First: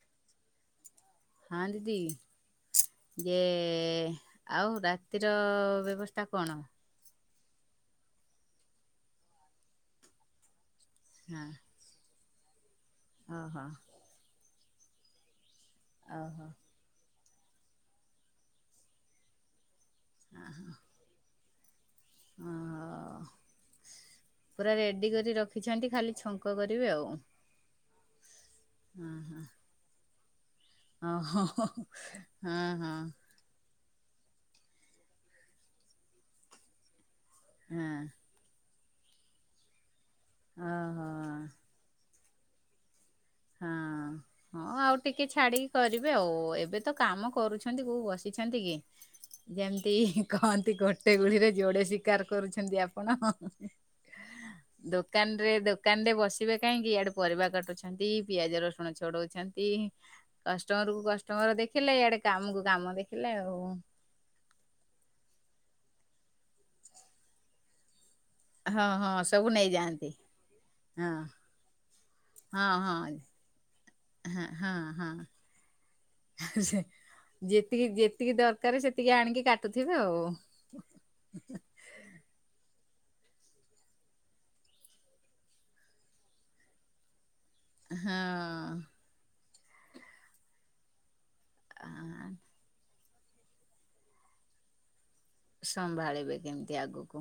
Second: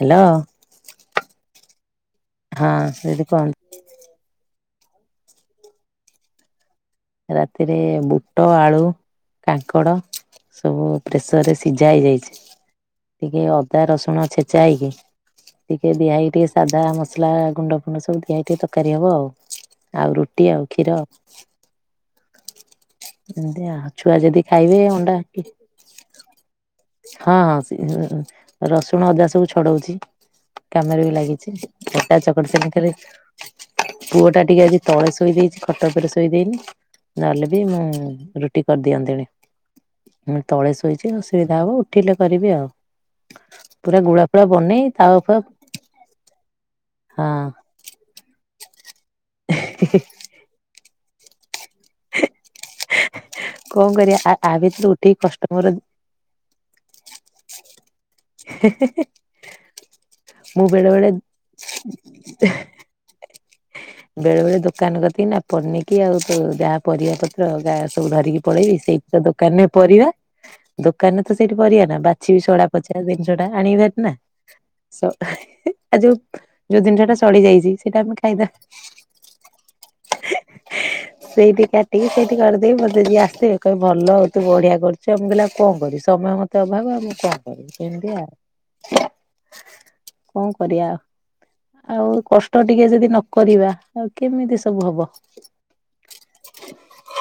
Hello ହଁ ଦିଦି, ହଁ ଦିଦି ୟେ କୁହନ୍ତୁ ଆଉ ରାତିର ବ୍ୟବସ୍ଥା କଣ? ରାତିରେ ବୁଟ, ଆଳୁ, କାଙ୍କଡ ସବୁ ହଁ ପ୍ରେସରରେ ସିଝ ସିଜା ହେଇଯାଇଚି, ଟିକେ ଓହୋ ଅଦା ରସୁଣ ଛେଚା ହେଇକି ଟିକେ ଦିଆ ହେଇ ଓହୋ ଟିକେ, ସାଧା ମସଲା ଗୁଣ୍ଡ ଫୁଣ୍ଡ ସବୁ ଦିଆ ହ ଟିକେ ତରକାରୀ ହବ ଆଉ। ଆଉ ରୁଟି ଆଉ, କ୍ଷୀର। ଅ ଏମତି ଆଉ, ଛୁଆ ଯଦି ଖାଇବେ ଅଣ୍ଡା କି କ କରିବି ଆଉ। ହଁ, ସିଏ ଓ ରସୁଣ ଅଦା ହୋ ସବୁ ଛଡଉଚି। କାମରେ ବି ହଁ ଲାଗିଚି, ଅଟା ଚକଟି ହଁ ସାଇଲିଣି, ହଁ ଖାଲି ପୁଅ ଟା ଟିକେ ଆଜି ତଳେ ଶୋଇ ଦେଇଚି, ଖଟ ଉପରେ ଶୋଇ ଦେଇନି। ନହେଲେ ବି ମୁଁ ରୁଟି କରିଦିଅନ୍ତିଣି, ମୁଁ ତଳେ ଓହୋ ଶୋଇଚି ବ ଅସୁବିଧା ହବ, ଉଠିଲେ କରିବି ଆଉ, ହଁ। ପୁରା ଗୁଳା ଫୁଳା ହଁ, ବନେଇ ଆଉ ତାୱା ଟିକେ ଫାୱା ହଁ ଛାଡିକି କରିବେ ଆଉ, ଏବେ ତ କାମ କରୁଛନ୍ତି କୋଉ ବସିଛନ୍ତି କି? ଯେମତି କହନ୍ତି, ଗୋଟେ ଗୁଳିରେ ଯୋଡେ ଶିକାର କରୁଛନ୍ତି ଆପଣ। ଆପଣ, ହେଁ ହେଁ କଣ କରିବା ଆ ଆ ଭିତରୁ ହେଁ, ଉଠିକି ଦୋକାନରେ କଷ୍ଟମର ଦୋକାନରେ ବସି ବସିବେ କାହିଁକି? ଇଆଡେ ପରିବା କାଟୁଛନ୍ତି ପିଆଜ ରସୁଣ ଛଡଉଛନ୍ତି, ମୁଁ ବେଳେ କଷ୍ଟମର କୁ ବେଳେ କଷ୍ଟମର ଦେଖିଲେ, ଇଆଡେ କାମକୁ କାମ ଦେଖ- ଦେଖିଲେ ଆଉ। ବେଳେ ବେଳେ ଦୋକାନ କରିତିକି ନା, ପନିକିି ଆଉ ତ ଯାହା ପରିବା ପତ୍ର ଗା ସବୁ ଧରିକି ପଳେଇବି, ହଁ ସେଇ ହଁ ତ ସବୁ ଦୋକାନରେ ନେଇଯାଆନ୍ତି ପରିବା ହଁ ଦୋକାନରେ ତ ସେଇଠି ପରିବା ନା, ବାଛିିବି ସଡା ହଁ ପୋଚା ହଁ। ଜିନିଷ ଟା ଆଣିବି ଭାରି ନା। ହଁ ହଁ ହଁ ଆ ଯୋଉ, ସେ ଯୋଉ ଜିନିଷଟା ସଡି ଯାଇଚି, ଯେତିକି ସେଇଟା ଆମେ ଖା ଯେତିକି ଦରକାର, ସେତିକି ଆଣିକି କାଟୁଥିବେ ଆଉ। ଟିକେ ସେଇଠି କାଟିଦେବି, ମତେ ଯିଏ ଆସିବେ, କହେ ଭଲ ଆଉ ତୁ ବଢିଆ କରୁଚୁ ଆ। ମୁଁ କହିଲି ଆଉ କଣ କରିବି, ସମୟ ମତ- ସମୟ ଅଭାବ, ମୁଁ କଣ କରିବି, ଏମିତି ଆଉ? ହଁ। କଣ କରିବା ଆଉ? କଷ୍ଟ ଟିକେ ଯଦି ନ କରିବା, ଆଉ କେମିତି ସବୁ ହବ? ସମ୍ଭାଳିବେ କେମିତି ଆଗକୁ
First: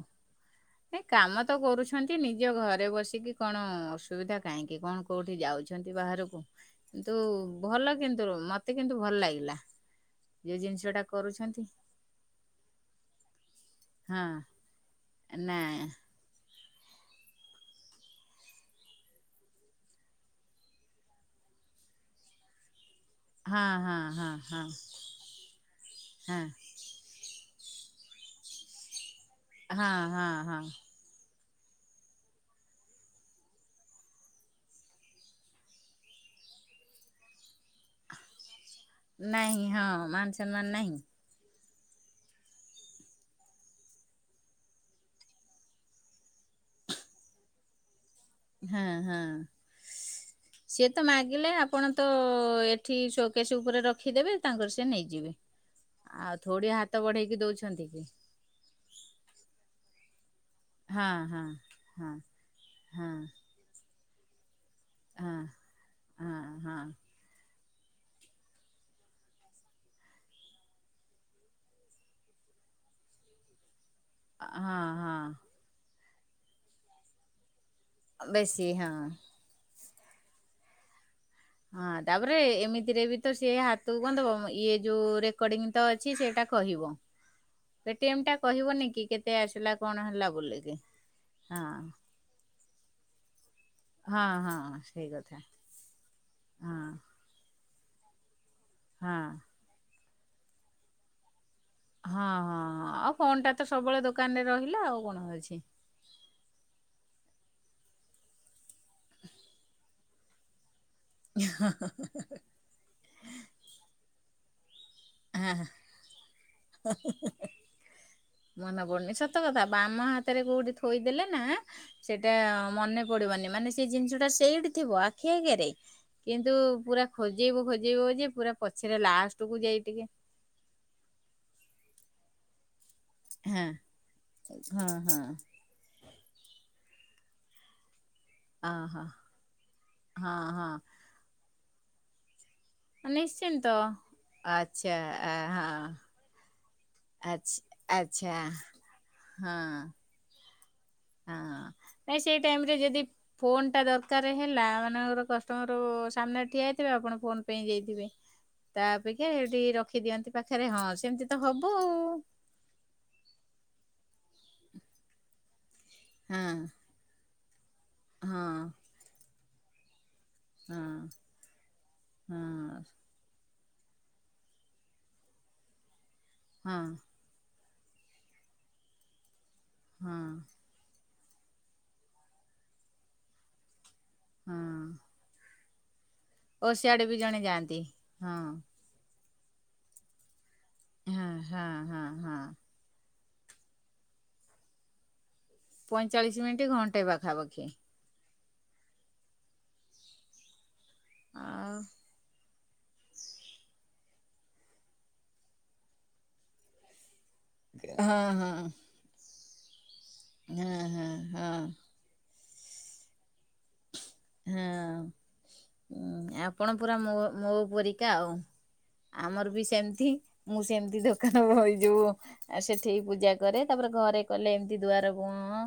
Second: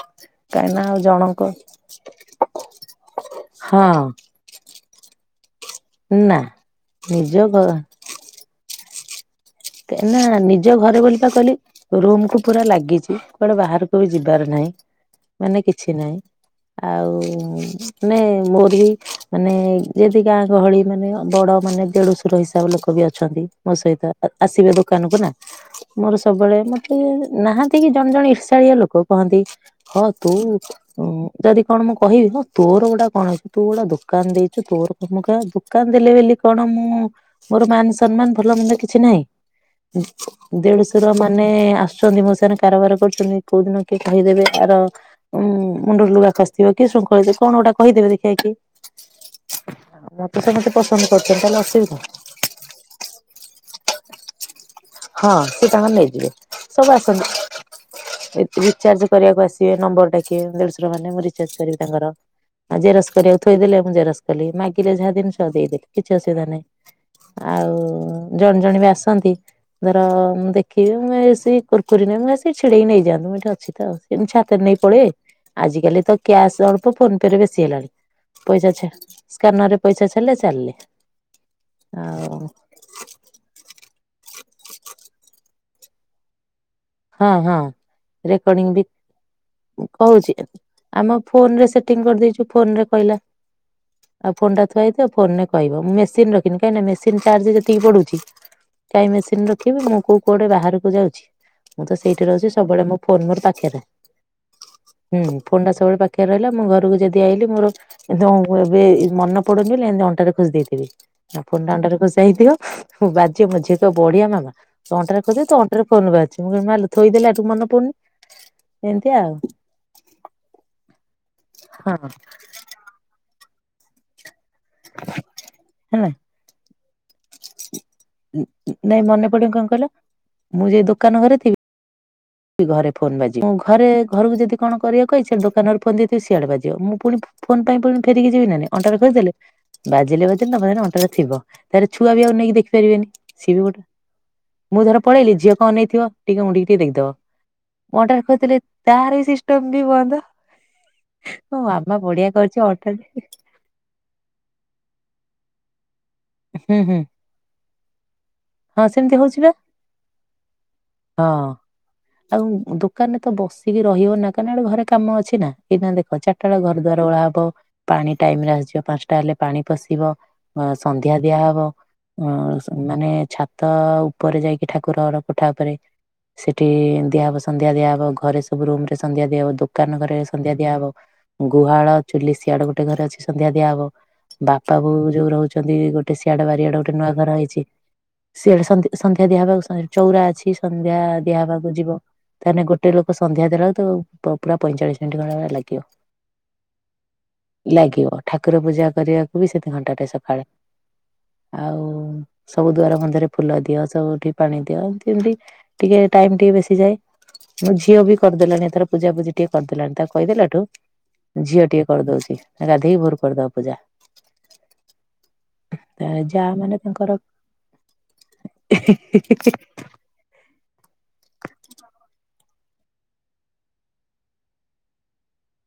କାହିଁକି ନା ଆଉ ଏ କାମ ଜଣଙ୍କ ତ କରୁଛନ୍ତି, ନିଜ ଘରେ ବସିକି କଣ ହଁ ଅସୁବିଧା କାହିଁକି? କଣ କୋଉଠି ଯାଉଛ ଯାଉଚନ୍ତି ନା ବାହାରକୁ, କିନ୍ତୁ ନିଜ ଘ ଭଲ କିନ୍ତୁ, ମତେ କିନ୍ତୁ ଭଲ ଲାଗିଲା? ନା, ଯୋଉ ନିଜ ଜିନିଷ ଘରେ ଟା ବୋଲି ପା କରୁଛନ୍ତି କହିଲି ରୁମ କୁ ପୁରା ଲାଗିଚି, କୁଆଡେ ବାହାରକୁ ବି ହଁ ଯିବାର ନାହିଁ, ନା ମାନେ କିଛି ନାହିଁ। ନାଇଁ, ଆଉ ମାନେ ମୋର ବି ମାନେ, ଯଦି ଗାଁ ଗହଳି, ମାନେ ବଡ ମାନେ ଦେଢସୁର ହିସାବ ଲୋକ ବି ଅ ଅଛନ୍ତି ହଁ ମୋ ହଁ ସହିତ ହଁ ହଁ ଆସିବେ ଦୋକାନ କ ନା। ମୋର ହଁ ସବୁବେଳେ ନାହାନ୍ତି କି ଜଣେ ଜଣେ ଇର୍ଷାଳିଆ ଲୋକ କହନ୍ତି। ହଁ ତୁ ହଁ ଯଦି କଣ ମୁଁ କହିବି? ହଁ, ତୋର ଗୋଟା କଣ ଅଛି ତୁ ଗୋଟେ ଦୋକାନ ଦେଇଛୁ ତୋର ତ ମୁଁ କ ଦୋକାନ ଦେଲେ ବୋଲି କଣ, ମୁଁ ମୋର ମାନ ସମ୍ମାନ ଭଲ ମନ୍ଦ କି କିଛି ନାଇଁ ନାହିଁ ହଁ ମାନ ସମ୍ମାନ ନାହିଁ ଦେଢଶୁର ମାନେ ଆସୁଛନ୍ତି ମୋ କାରବାର କରୁଛନ୍ତି କୋଉଦିନ କିଏ କହିଦେବେ ଆର ଉଁ ମୁଣ୍ଡରେ ଲୁଗା ଖସିଥିବ କି ଶୃଙ୍ଖଳ କଣ ଗୋଟା କହିଦେବେ? ଦେଖିବା କିଏ ହଁ ହଁ ମତେ ସମସ୍ତେ ସିଏ ପସନ୍ଦ ତ କରୁଛନ୍ତି ମାଗିଲେ ତାହେଲେ ଆପଣ ଅସୁବିଧା ତ ଠିକ୍ ସକେଶ ଉପରେ ରଖିଦେବେ। ତାଙ୍କର ସେ ନେଇଯିବେ, ହଁ ସେ ତାଙ୍କର ନେଇଯିବେ ଆଉ ଥୋଡିଆ ସବୁ ହାତ ଆସନ୍ତି ବଢେଇକି ଦଉଛନ୍ତି କି। ରିଚାର୍ଜ କରିବାକୁ ଆସିବେ ନମ୍ବର ଡାକେ ଦେଢଶୁର ହଁ ମାନେ ମୁଁ ହଁ ରିଚାର୍ଜ କରିବି ତାଙ୍କର ହଁ ଆଉ ଜେରସ୍ ହଁ କରିବାକୁ ଥୋଇଦେଲେ ମୁଁ ଜେରସ କଲି, ମାଗିଲେ ଯାହା ହଁ ଜିନିଷ ଦେଇଦେଲି କିଛି ହଁ ଅସୁବିଧା ନାହିଁ। ହଁ ଆଉ ଜଣେ ଜଣେ ବି ଆସନ୍ତି। ଧର ମୁଁ ଦେଖିବି ମୁ ସେ କୁର୍ କୁରୀ ନେ ସେ ଛିଡେଇକି ନେଇଯାଆନ୍ତୁ ମୁଁ ଏଠି ଅଛି ତ ଆଉ। ଏମିତି ଛାତରେ ନେଇ ହଁ ପଳେଇ। ହଁ ଆଜିକାଲି ତ କ୍ୟାସ୍ ଅଳ୍ପ ଫୋନ ପେ ରେ ବେଶୀ ହେଲାଣି ପଇ ବେଶୀ ହଁ। [unintelligible] ସ୍କାନର ରେ ପଇସା ଛଡ଼ିଲେ ଚାଲିଲେ। ହଁ ତାପରେ ଆଉ ଏମିତିରେ ବି ତ ସେ ହାତକୁ କଣ ଦବ ଇଏ ଯୋଉ ରେକଡିଙ୍ଗ ଅଛି ସେଇଟା କହିବ। ହଁ ହଁ। ପେଟିଏମ୍ ଟା ରେ କହିବନି କି କେତେ ଆସିଲା କଣ ହେଲା କହୁଛି ବୋଲିକି ଆମ ହଁ। ଫୋନରେ ସେଟି କରିଦେଇ [unintelligible] ଫୋନ କହିଲ, ହଁ ଆଉ ଫୋନ୍ ହଁ ଟା ଥୁଆହେଇ ସେଇ ଥିବ କଥା ଫୋନରେ କହିବ, ମୁଁ ମେସିନ ରଖିନି କାହିଁକି ହଁ ନା ଚାର୍ଜ ଯେତିକି ପଡୁଛି। କାଇ ହଁ। ମେସିନ ରଖିବି ମୁଁ କୋଉ କୁଆଡେ ବାହାରକୁ ଯାଉଛି। ମୁଁ ତ ହଁ ସେଇଠି ହଁ ରହୁଛି ସବୁବେଳେ ହଁ ମୋ ଆଉ ଫୋନ ଫୋନ୍ ମୋର ଟା ତ ପାଖରେ। ସବୁବେଳେ ଦୋକାନରେ ରହିଲା ଆଉ କଣ ହୁଁ ଅଛି। ଫୋନ ଟା ସବୁବେ ପା- ଆରେ ରହିଲା ମୁଁ ଘରକୁ ଯଦି ଆଇିଲି ମୋର ତ ଏବେ ମନେ ପଡୁନି ବୋଲି ଏମିତି ଅଣ୍ଟାରେ ଖୋସି ଦେଇଥିବି, ଫୋନଟା ଅଣ୍ଟାରେ ଖୋସା ହେଇଥିବ। ମୁଁ ବାଜିବ ମ ଝିଅ ତ ବଢିଆ ମାମା। ତୁ ଅଣ୍ଟାରେ ଖୋଚି ଦେଇଚୁ ହଁ ତୋ ଅଣ୍ଟରେ ଫୋନ ବା [unintelligible] ମାଆ ଲୋ ଥୋଇଦେଲେ ମନ ପଡନି ମନେ ପଡୁନି ଏମିତି ଆଉ। ସତ କଥା ବାମ ହାତରେ କୋଉଠି ଥୋଇଦେଲେ ନା ହଁ। ସେଇଟା ମନେ ପଡିବନି, ମାନେ ସେ ଜିନିଷ ଟା ସେଇଠି ଥିବ ଆଖି ଆଗରେ ହେଲା କିନ୍ତୁ ପୁରା ଖୋଜେଇବୁ ଖୋଜେଇବ ଯେ ପୁରା ପଛରେ ନାଇଁ ମନେ ପଡିବ ଲାଷ୍ଟକୁୁ କଣ ଯାଇ। କହିଲ ଟିକେ ମୁଁ ଯାଇ ଦୋକାନ ଘରେ ଥିବି ଘରେ ଫୋନ ବାଜିିବ ମୁଁ ହଁ। ଘରେ ଘରକୁ ଯଦି କଣ ହଁ କରିବେ ହଁ। କହିଛନ୍ତି ଦୋକାନ ଫୋନ ଦେଇି ସିଆଡ଼େ ରେ ବାଯିବ ମୁଁ ପୁଣି ଫୋନ୍ ପାଇଁ ଫେରିକି ଯିବି ନାଁ ନାଇଁ ଅଣ୍ଟା ଓହୋ ଖୋଲିଦେଲେ ବାଜିଲେ ହଁ ବାଜିଲେ ତମେ ହଁ ଅଣ୍ଟା ଥିବ, ତାହେଲେ ଛୁଆ ବି ଆଉ ନେଇକି ଦେଖିବେ। ପାରିବେନି ସିଏ ବି ନିଶ୍ଚିନ୍ତ। ଗୋଟେ ମୁଁ ଆଚ୍ଛା ଧର ପଳେଇଲି ଝିଅ ତ ହଁ କଣ ନେଇଥିବ ଟିକେ ମୁଁ ଟିକେ ଆଚ୍ଛା ଆଚ୍ଛା ଟିକେ [unintelligible] ତାର ହଁ। ସିଷ୍ଟମ ବି ବନ୍ଦ। ହଁ ମୋ ମାମା ନାଇଁ ବଢିଆ ସେଇ କରିଛି ଟାଇମ ରେ ଯଦି ଅଣ୍ଟାରେ ଫୋନ୍ ଟା ଦର ର ହେଲା ମାନଙ୍କର କଷ୍ଟମର ସାମ୍ନାରେ ଠିଆ ହୁଁ ହେଇଥିବ ହୁଁ ଆପଣ ଫୋନ ପାଇଁ ଯାଇଥିବେ। ହଁ ତା ସେମିତି ଅପେକ୍ଷା ହଉଛି ବା ଏଇଠି ରଖିଦିଅନ୍ତି ପାଖରେ ହଁ ସେମିତି ତ ହଁ। ହବ ଆଉ। ଆଉ ଦୁ କଁ ତ ବସିକି ରହିବ ନା କାହିଁକ ଆଡେ ଘରେ କାମ ଅଛି ନା ଏ ନା ଦେଖ ଚାରିଟାଟେ ଆଉ ଘର ଦ୍ୱାର ଓଳା ହବ। ପାଣି ଟାଇମ ରେ ହଁ। ଆସିଯିବ ପାଞ୍ଚଟା ହେଲେ ପାଣି ପଶିବ। ଅ ହଁ ସନ୍ଧ୍ୟା ଦିଆହବ, ହଁ ମାନେ ଛା ତ ଉପରେ ଯାଇକି ଠାକୁର ଘର କୋଠା ଉପରେ। ସେଠି ହଁ ଏମତିଆ ହବ ସନ୍ଧ୍ୟା ଦିଆହବ ଘରେ ସବୁ ରୁମ ରେ ସନ୍ଧ୍ୟା ଦିଆ ହବ ଦୁ କାନ ହଁ ଘରେ ହଁ ସନ୍ଧ୍ୟା ଦିଆ ହବ ଗୁହାଳ ଚୁଲି ସିଆଡ ଗୋଟେ ଘରେ ଅଛି ସନ୍ଧ୍ୟା ଦିଆହବ। ବାପା ହଁ। ବୋଉ ଯୋଉ ରହୁଛନ୍ତି ଗୋଟେ ସିଆଡେ ଓ ବାରିଆଡେ ଗୋଟେ ସିଆଡେ ନୂଆ ବି ଘର ଜଣେ ହେଇଛି ଯାଆନ୍ତି ହଁ ସିଆଡେ ସନ୍ଧ୍ ସନ୍ଧ୍ୟା ଦିଆ ହବାକୁ ସ ଚଉରା ଅଛି ସନ୍ଧ୍ୟା ହଁ ଦିଆ ହେବାକୁ ହଁ ଯିବ ହଁ ହଁ। ତାହେନେ ଗୋ ଗୋଟେ ଲୋକ ସନ୍ଧ୍ୟା ଦେଲାବେଳେକୁ ତାକୁ ପୁ ପୁ ପୁରା ପଇଁଚାଳିଶ ମିନିଟ ଖଣ୍ଡେ [unintelligible] ପଇଁଚାଳିଶି ମିନିଟ ଘଣ୍ଟେ ପାଖାପାଖି। ଲାଗିବ ଠାକୁର ପୂଜା କରିବାକୁ ବି ସେଥି ଘଣ୍ଟାଟେ ସଖାଳେ। ଆଉ ସବୁ ଦୁଆର ବନ୍ଧରେ ଫୁଲ ଦିଅ ସବୁଠି ପାଣି ଦିଅ ଏମିତି ଏମିତି ଟିକେ ଟାଇମ ଟିକେ ବେଶି ଯାଏ ମୋ ଝିଅ ବି ହଁ କରିଦେଲାଣି ହଁ। ଏଥର ପୂଜା ପୂଜି ଟିକେ କରିଦେଲାଣି ତାକୁ କହିଦେଲାଠୁ ହଁ ହଁ ହଁ ଝିଅ ଟିକେ କରିଦଉଛି ଗାଧେଇ ଭୋର କରିଦବା ପୂଜା। ହଁ। ହୁଁ ଯା ଆପଣ ମାନେ ପୁରା ତାଙ୍କର ମୋ ମୋ ପରରିକା ଆଉ ଆମର ବି ସେମିତି ମୁଁ ସେମିତି ଦୋକାନ [unintelligible] ଯୋଉ ଆଉ ସେଠିକି ପୂଜା କରେ ତାପରେ ଘରେ କଲେ ଏମିତି ଦୁଆର ମୁଁହ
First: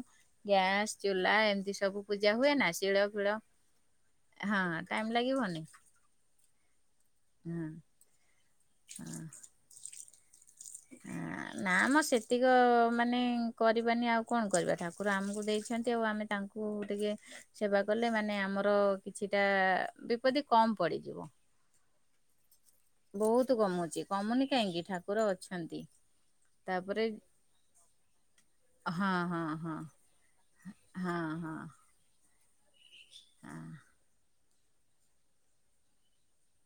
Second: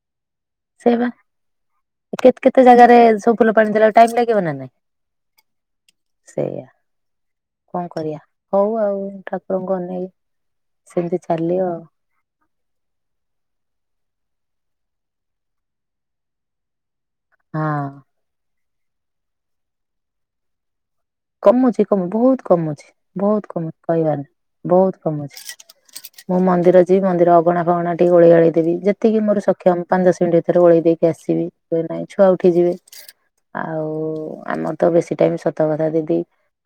ସେଇ ଗ୍ୟାସ ବା ଚୁଲା ଏମିତି ସବୁ ପୂଜା କେତେ ହୁଏ କେତେ ନା ଜାଗାରେ ଶିଳ ସବୁ ଫିଳ ଫୁଲ ପାଣି ଦେଲାବେଳକୁ ଟାଇମ୍ ଲାଗିବ ନା ହଁ ନାଇଁ ଟାଇମ ଲାଗିବନି ସେଇୟା। ହଁ କଣ କରିବା ହଉ ଆଉ ଠାକୁରଙ୍କୁ ଅନେଇ ସେମିତି ଆଁ ଚାଲିବ ନା ମ ସେ ତିକ ମାନେ କରିବାନି ଆଉ କଣ କରିବା ଠାକୁର ଆମକୁ ଦେଇଛନ୍ତି ଆଉ ଆମେ ତାଙ୍କୁ ଟିକେ ସେବା ଆଉ ହଁ। କଲେ ମାନେ ଆମର କିଛିଟା ବିପତ୍ତି କମ ପଡିଯିବ। କମୁଛି କମୁ ବହୁତ କମୁଛି ବହୁତ କମୁ କମୁଛି କହିବାର କମୁନି ନାହିଁ କାହିଁକି ବହୁତ କମୁ ଠାକୁର ଅଛି। ଅଛନ୍ତି ମୁଁ ମନ୍ଦିର ଯିବି ତାପରେ ମନ୍ଦିର ଅଗଣା ଫଗଣା ଟିକେ ଓଳେଇ ଆଳେଇ ଦେବି ହଁ ଯେତିକି ମୋର ହଁ ହଁ ସକ୍ଷମ ପାଞ୍ଚ ଦଶ ମିନିଟ୍ ସେଇଠୁ ଓଳେଇ ଦେଇକି ହଁ ଆସିବି ହଁ କୁହେ ନାହିଁ ଛୁଆ ଉଠି ଯିବେ ହଁ ଆଉ ଆମର ତ ବେଶୀ ଟାଇମ ସତ କଥା ଦି ଦେଇ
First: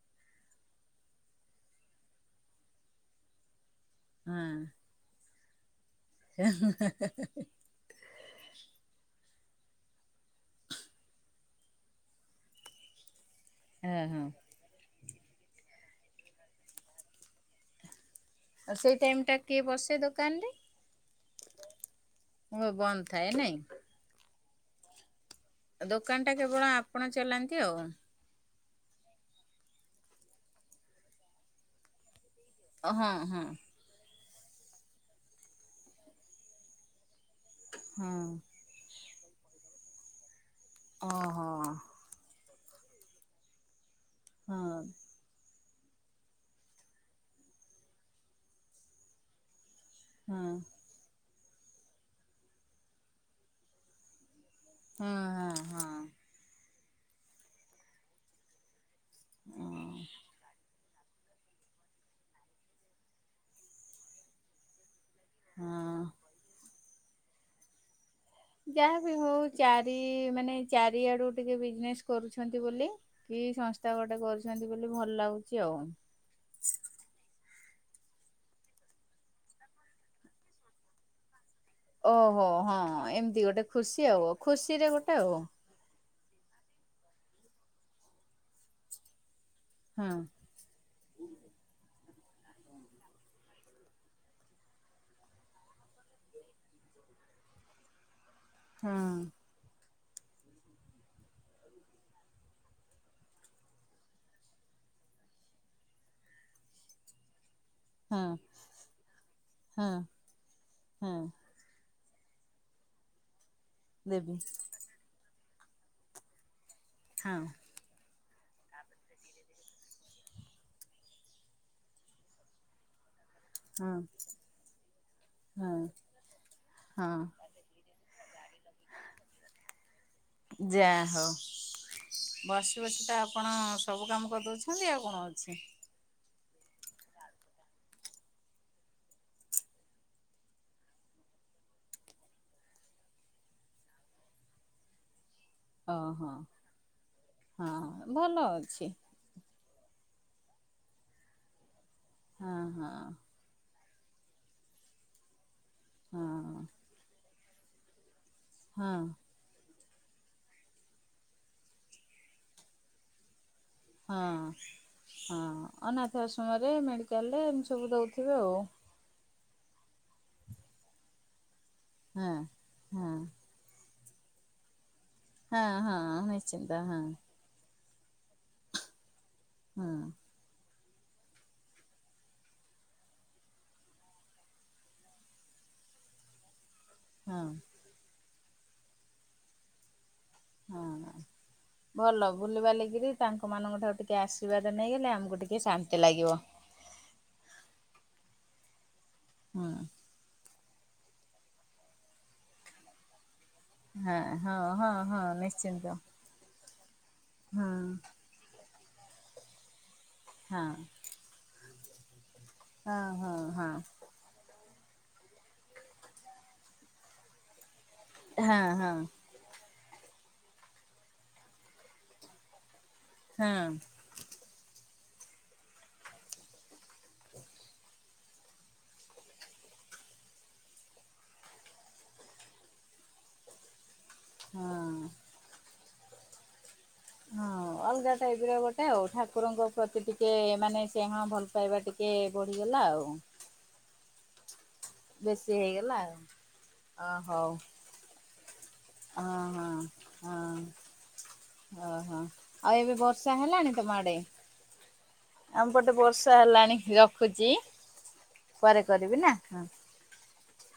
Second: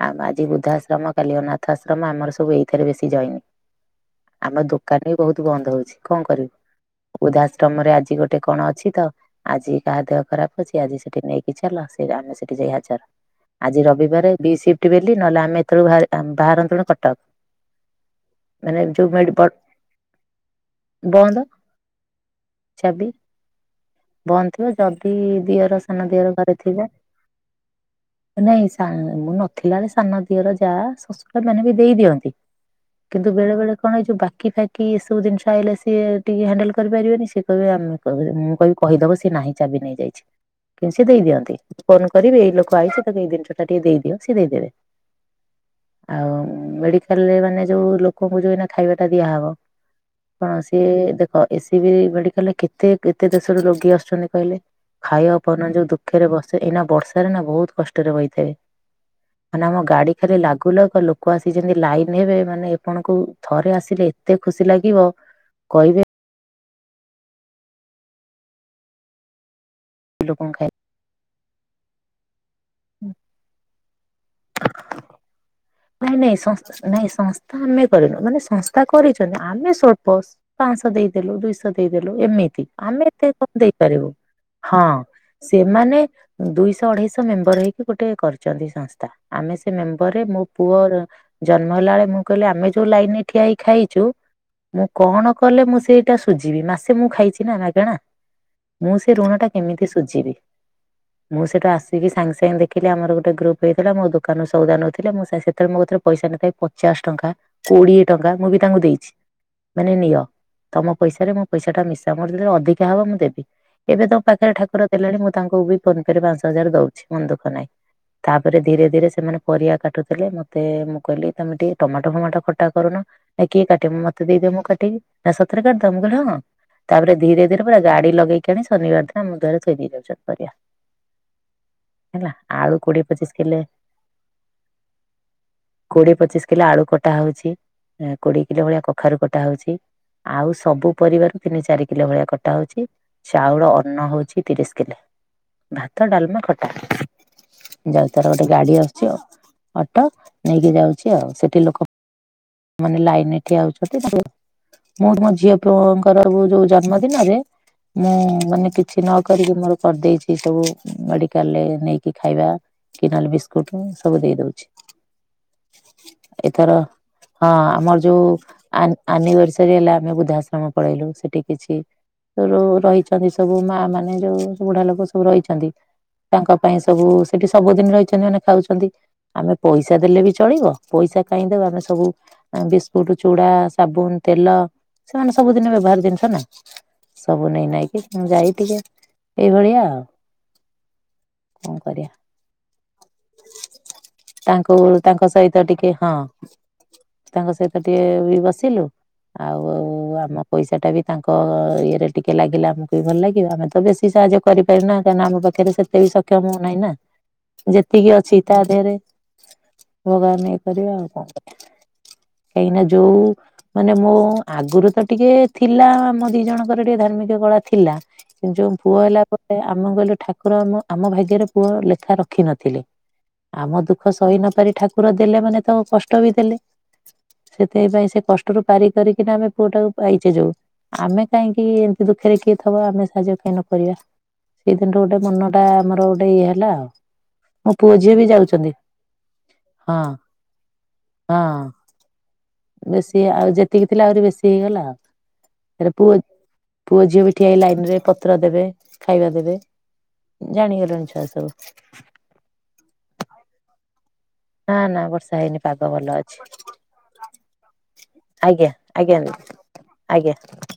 ଆଉ ଆଜି ବୃଦ୍ଧା ଆଶ୍ରମ କାଲି ଅନାଥ ଆଶ୍ରମ ଆମର ସବୁ ଏଇଥିରେ ବେଶୀ ଜଏନି। ହଁ ଆମ ଦୋକାନ ବି ବହୁତ ବନ୍ଦ ହଉଛି କଣ କରିବି ଉଦାସ ଷ୍ଟମରେ ଆଜି ଗୋଟେ କଣ ଅଛି ତ! ଆଜି କାହା ଦେହ ଖରାପ ଅଛି ଆଜି ସେଠି ନେଇକି ଚାଲ ସେଠି ଆମେ ସେଠି ଯାଇ ହାଜର। ଆଜି ହଁ ହଁ ରବିବାରେ ବି ସିଫ୍ଟ ବେଲି ନହେଲେ ଆମେ ଏତଳୁ ବାହାରିଥାନ୍ତୁ ବାହାରନ୍ତଣୁ କଟକ। ଆଉ ମାନେ ସେଇ ଯୋଉ ଟାଇମ ଟା କିଏ ବସେ ଦୋକାନରେ? ବନ୍ଦ ହଁ ବନ୍ଦ ଚାବି ଥାଏ ନାଇଁ? ବନ୍ଦ ଥିବ ଯଦି ଦିଅର ସାନ ଦୋକାନ ଦିଅର ଟା ଘରେ କେବଳ ଥିବ ଆପଣ ଚଲାନ୍ତି ଆଉ। ନାଇଁ ସା ମୁଁ ନଥିଲାବେଳେ ସାନ ଦିଅର ଯାଆ ଶଶୁରମାନେ ବି ଦେଇ ଦିଅନ୍ତି ହଁ କିନ୍ତୁ ହଁ ବେଳେ ବେଳେ କଣ ଏଇ ଯୋଉ ବାକି ଫାକି ଏ ସବୁ ଜିନିଷ ଆଇଲେ ସିଏ ଟିକେ ହ୍ୟାଣ୍ଡେଲ କରିପାରିବେନି ଶ୍ ସିଏ କହିବେ ଆମେ ହଁ କହିବୁନି ମୁଁ କହିବି କହିଦବ ସିଏ ନାହିଁ ଚାବି ନେଇଯାଇଛି, କିନ୍ତୁ ସିଏ ଓହୋ ଦେଇଦିଅନ୍ତି ଫୋନ୍ କରିବେ ଏଇ ଲୋକ ଆଇଛି ତାକୁ ଏଇ ଜିନିଷ ଟା ଟିକେ ଦେଇଦିଅ ସିଏ ଦେଇଦେବେ। ହଁ ଆଉ ମେଡିକାଲରେ ମାନେ ଯୋଉ ଲୋକଙ୍କୁ ଯୋଉ ଏଇନା ଖାଇବା ଟା ଦିଆହେବ ହଁ। କଣ ସିଏ ଦେଖ ଏ ସି ବି ମେଡିକାଲରେ କେତେ କେତେ ଦେଶ ର ରୋଗୀ ଆସୁଛନ୍ତି କହିଲେ? ହଁ ଖାଇବାକୁ ହଁ ପାଉନାହାନ୍ତି ଯୋଉ ଦୁଃଖରେ ବସିଥିବେ ଏଇନା ବର୍ଷାରେ ନା ବହୁତ କଷ୍ଟରେ ରହିଥେବେ। ମାନେ ଆମ ହଁ ଗାଡି ଖାଲି ଲାଗୁ ଲାଗୁ ଲୋ ଲୋକ ଆସି ଯେମତି ଲାଇନ ହେବେ ମାନେ ଆପଣଙ୍କୁ ଥରେ ଆସିଲେ ଏତେ ଖୁସି ଲାଗିବ ହଁ। କହିବେ ଯାହା ବି ହଉ ଚାରି ଲୋକଙ୍କୁ ମାନେ ଖାଇ ଚାରିଆଡୁ ଟିକେ ବିଜନେସ କରୁଛନ୍ତି ବୋଲି, କି ସଂସ୍ଥା ଗୋଟେ କରୁଚନ୍ତି ବୋଲି ଭଲ ଲାଗୁଚି ଆଉ। ନାଇଁ ନାଇଁ ସ ନାଇଁ ସଂସ୍ଥା ଆମେ କରିନୁ ମାନେ ସଂସ୍ଥା କରିଚନ୍ତି, ଆମେ ସ୍ୱଳ୍ପ ପାଶହ ଦେଇ ଦେଲୁ ଦୁଇଶହ ଦେଇଦେଲୁ ଓହୋ ଏମିତି ଆମେ ହଁ ଏତେ ଏମିତି କଣ ଗୋଟେ ଖୁସି ଦେଇପାରିବୁ ଆଉ ଖୁସିରେ ହଁ ଗୋଟେ ଆଉ ସେ ମାନେ ଦୁଇଶହ ଅଢେଇଶହ ମେମ୍ବର ହେଇକି ଗୋଟେ କରିଚନ୍ତି ସଂସ୍ଥା, ଆମେ ସେ ମେମ୍ବର ରେ ହଁ। ମୋ ପୁଅର ଜନ୍ମ ହେଲା ବେଳେ ମୁଁ କହିଲି ଆମେ ଯୋଉ ଲାଇନ ଠିଆ ହେଇ ଖାଇଚୁ ମୁଁ କଣ କଲେ ମୁଁ ସେଇଟା ସୁଝିବି, ମାସେ ମୁଁ ଖାଇଚି ନା ମାଗେଣା। ହଁ ମୁଁ ସେ ଋଣ ଟା କେମିତି ସୁଯିବି? ମୁଁ ସେଇଠୁ ଆସିକି ସାଙ୍ଗେ ସାଙ୍ଗେ ଦେଖିଲି ଆମର ଗୋଟେ ଗ୍ରୁପ ହେଇଥିଲା, ମୋ ଦୋକାନରୁ ସଉଦା ନଉଥିଲା ମୁଁ ସେ ସେତେବେଳେ ମୋ କତିରେ ପଇସା ନଥାଏ ପଚାଶ ଟଙ୍କା। କୋଡିଏ ହଁ ଟଙ୍କା ମୁଁ ବି ତାଙ୍କୁ ଦେଇଛି, ହଁ ମାନେ ନିଅ ତମ ହଁ। ପଇସାରେ ମୁଁ ପଇସା ଟା ମିଶା, ମୋର [unintelligible] ଅଧିକା ହବ ମୁଁ ଦେବି ଏବେ ତମ ଦେବି। ପାଖରେ ଠାକୁର ହେଲାଣି ମୁଁ ତାଙ୍କୁ ବି ଫୋନ ପେ ରେ ପାଞ୍ଚ ହଜାର ଦଉଛି, ମନ ଦୁଃଖ ହଁ। ନହିଁ। ତାପରେ ଧୀରେ ଧୀରେ ସେମାନେ ପରିବା କାଟୁ ଥିଲେ ମତେ, ମୁଁ କହିଲି ତମେ ଟିକେ ଟମାଟୋ ଫମାଟୋ ଖଟା କରୁନ। ଏ କିଏ କାଟିବ ହଁ ମତେ ଦେଇଦିଅ ମୁଁ କଟିବି ନା ସତରେ ହଁ। କାଟିଦ ମୁଁ କହିଲି ହଁ। ତାପରେ ହଁ ଧୀରେ ଧୀରେ ପୁରା ଗାଡି ଲଗେଇକି ଆଣି ଶନିବାର ଦିନ ଆମ ଦୁଆରେ ଥୋଇଦେଇ ଯାଇଚନ୍ତି ପରିବା। ଯାଆ ହଉ। ହେଲା ବସି ଆଳୁ ବସି କୋଡିଏ ତ ପଚିଶ ଆପଣ କିଲେ। ସବୁ କାମ କରିଦଉଛନ୍ତି ଆଉ କଣ ଅଛି। କୋଡିଏ ପଚିଶ କିଲୋ ଆଳୁ କଟା ହଉଛି, କୋଡିଏ କିଲୋ ଭଳିଆ କଖାରୁ କଟା ହଉଛି। ଆଉ ସବୁ ପରିବାରୁ ତିନି ଚାରି କିଲୋ ଭଳିଆ କଟା ହଉଛି। ଚାଉଳ ଅନ୍ନ ହଉଚି ତିରିଶ କିଲେ। ଭାତ, ଓହୋ ଡାଲମା, ଖଟା ହଁ ଯାଉ ତାର ଭଲ ଗୋଟେ ଗାଡି ଅଛି ଆଉ। ଅଟ ନେଇକି ଯାଉଚି ଆଉ ସେଠି ଲୋକ ହଁ ହଁ ମାନେ ଲାଇନରେ ଠିଆ ହଉଚନ୍ତି ଆଉ [unintelligible] ମୁଁ ମୋ ଝିଅ ପୁଅଙ୍କର ହଁ। ଯୋଉ ଜ ନ୍ମ ଦିନରେ ମୁଁ ମାନେ କିଛି ହଁ ନ କରିକି ମୋର କରିଦେଇଚି ସବୁ ମେଡିକାଲରେ ନେଇକି ଖାଇବା କି ନହଲେ ବିସ୍‌ କୁଟୁ ସବୁ ଦେଇ ହଁ ହଁ ଦଉଛି ଅନାଥ ଆଶ୍ରମରେ ଏଥର ମେଡିକାଲରେ ହଁ ଏମିତି ସବୁ ଆମର ଯୋଉ ଦଉଥିବେ ଆଉ। ଆନ୍‌ ଆନିବର୍ଷରି ହେଲା ଆମେ ବୃଦ୍ଧାଶ୍ରମ ପଳେଇଲୁ, ସେଠି କିଛି ହଁ ରୁ ହଁ ରହିଚନ୍ତି ସବୁ ମା ମାନେ ଯୋଉ ବୁଢା ଲୋକ ସ ସବୁ ହଁ ରହିଚନ୍ତି ହଁ ତାଙ୍କ ନିଶ୍ଚିନ୍ତ ପାଇଁ ହଁ ସବୁ ସେଠି ସବୁଦିନି ରହିଚନ୍ତି ମାନେ ଖାଉଚନ୍ତି ଆମେ ହଁ ପଇସା ଦେଲେ ବି ଚଳିବ ପଇସା କାଇଁଦେବା ଆମେ ସବୁ ବିସ୍କୁଟ, ଚୁଡା, ସାବୁନ, ତେଲ ସେମାନେ ସବୁଦିନ ବ୍ୟବହାର ଜିନିଷ ନା ହଁ। ସବୁ ନେଇ ନାଇ କି ମୁଁ ଯାଇ ଟିକେ ଏଇଭଳିଆ ଆଉ। ହଁ ହଁ। କଣ କରିବା ଭଲ ବୁଲିବାଲିକିରି ତାଙ୍କ ମାନଙ୍କ ଠାରୁ ଟିକେ ତାଙ୍କୁ ଆଶୀର୍ବାଦ ନେଇଗଲେ ତାଙ୍କ ଆମକୁ ସହିତ ଟିକେ ଶାନ୍ତି ହଁ ଲାଗିବ। ତାଙ୍କ ସହିତ ଟିକେ ବି ବସିଲୁ ଆଉ ହୁଁ ଆଉ ଆମ ପଇସା ଟା ବି ତାଙ୍କ ଇଏରେ ଟିକେ ଲାଗିଲା ଆମକୁ ବି ଭଲ ଲାଗିବ, ଆମେ ତ ବେଶୀ ହଁ ସାହାଯ୍ୟ ହଁ ହଁ କରିପାରେନା ହଁ କାଇଁନା ଆମ ପାଖରେ ନିଶ୍ଚିନ୍ତ ସେତେ ବି ସକ୍ଷମ ନାହିଁ ନା। ହଁ ଯେତିକି ଅଛି ତା ଦେହେରେ ଭଗବାନ ଇଏ କରିବେ ଆଉ କଣ କରି ଆ ଏଇନା ଯୋଉ ମାନେ ମୋ ଆଗୁରୁ ତ ଟିକିଏଥିଲା ଆମ ଦି ଜଣଙ୍କର ଟିକିଏ ଧାର୍ମିକ କଳା ଥିଲା କିନ୍ତୁ ହଁ ଯୋଉ ହଁ ପୁଅ ହେଲା ପରେ ଏ ଆମ କହିଲେ ଠାକୁର ମ-ଆମ ଭାଗ୍ୟରେ ପୁଅ ଲେଖା ରଖିିନଥିଲେ। ହଁ ଆମ ଦୁଃ ଖ ସହି ନ ପାରି ଠାକୁର ଦେଲେ ମାନେ ତ କଷ୍ଟ ବି ଦେଲେ। ସେଥିପାଇଁ ସେ କଷ୍ ଟରୁ ପାରି କରିକିନା ଆମେ ପୁଅଟାକୁ ପାଇଚେ ଯୋଉ ଆମେ କାଇଁକି ଏମିତି ଦୁଃଖରେ କିଏ ଥବ ଆମେ ସାହାଯ୍ୟ କାଇଁ ନ କରିବା। ସେଇଦିନରୁ ହଁ। ଗୋଟେ ମନ ଟା ଆମର ଗୋଟେ ଇଏ ହେଲା ଆଉ। ହଁ ମୋ ପୁଅ ଝିଅ ଅଲଗା ବି ଟାଇପ୍ ର ଯାଉଛନ୍ତି ଗୋଟେ ଆଉ ଠାକୁରଙ୍କ ହଁ ପ୍ରତି ଟିକିଏ ମାନେ ସ୍ନେହ ହଁ ଭଲ ପାଇବା ଟିକ କେ ବଢିଗଲା। ଆଉ ବେଶୀ ଆଉ ଯେତିକି ଥିଲା ଆହୁରି ବେଶୀ ହେଇଗଲା ଆଉ। ବେଶୀ ହେଲେ ହେଇଗଲା। ପୁଅ ପୁଅ ଅ ଝିଅ ବି ଠିଆ ହଉ ହେଇ ଲାଇନ୍ ରେ ପତ୍ର ଦେବେ, ଖାଇବା ହଁ ଦେବେ, ଜାଣିଗଲେଣି ଛୁଆ ସବୁ। ଓ ହଁ, ଆଉ ଏବେ ବର୍ଷା ହେଲାଣି ତୋମ ଆଡେ? ନା ନା ବର୍ଷା ଷା ହେଇନି ଆମ ପାଗ ପଟେ ଭଲ ବର୍ଷା ଅଛି। ହେଲାଣି ରଖୁଛି ଆଜ୍ଞା, ପରେ କରିବି ଆଜ୍ଞା ନା ଦି। ହଁ। ଆଜ୍ଞା।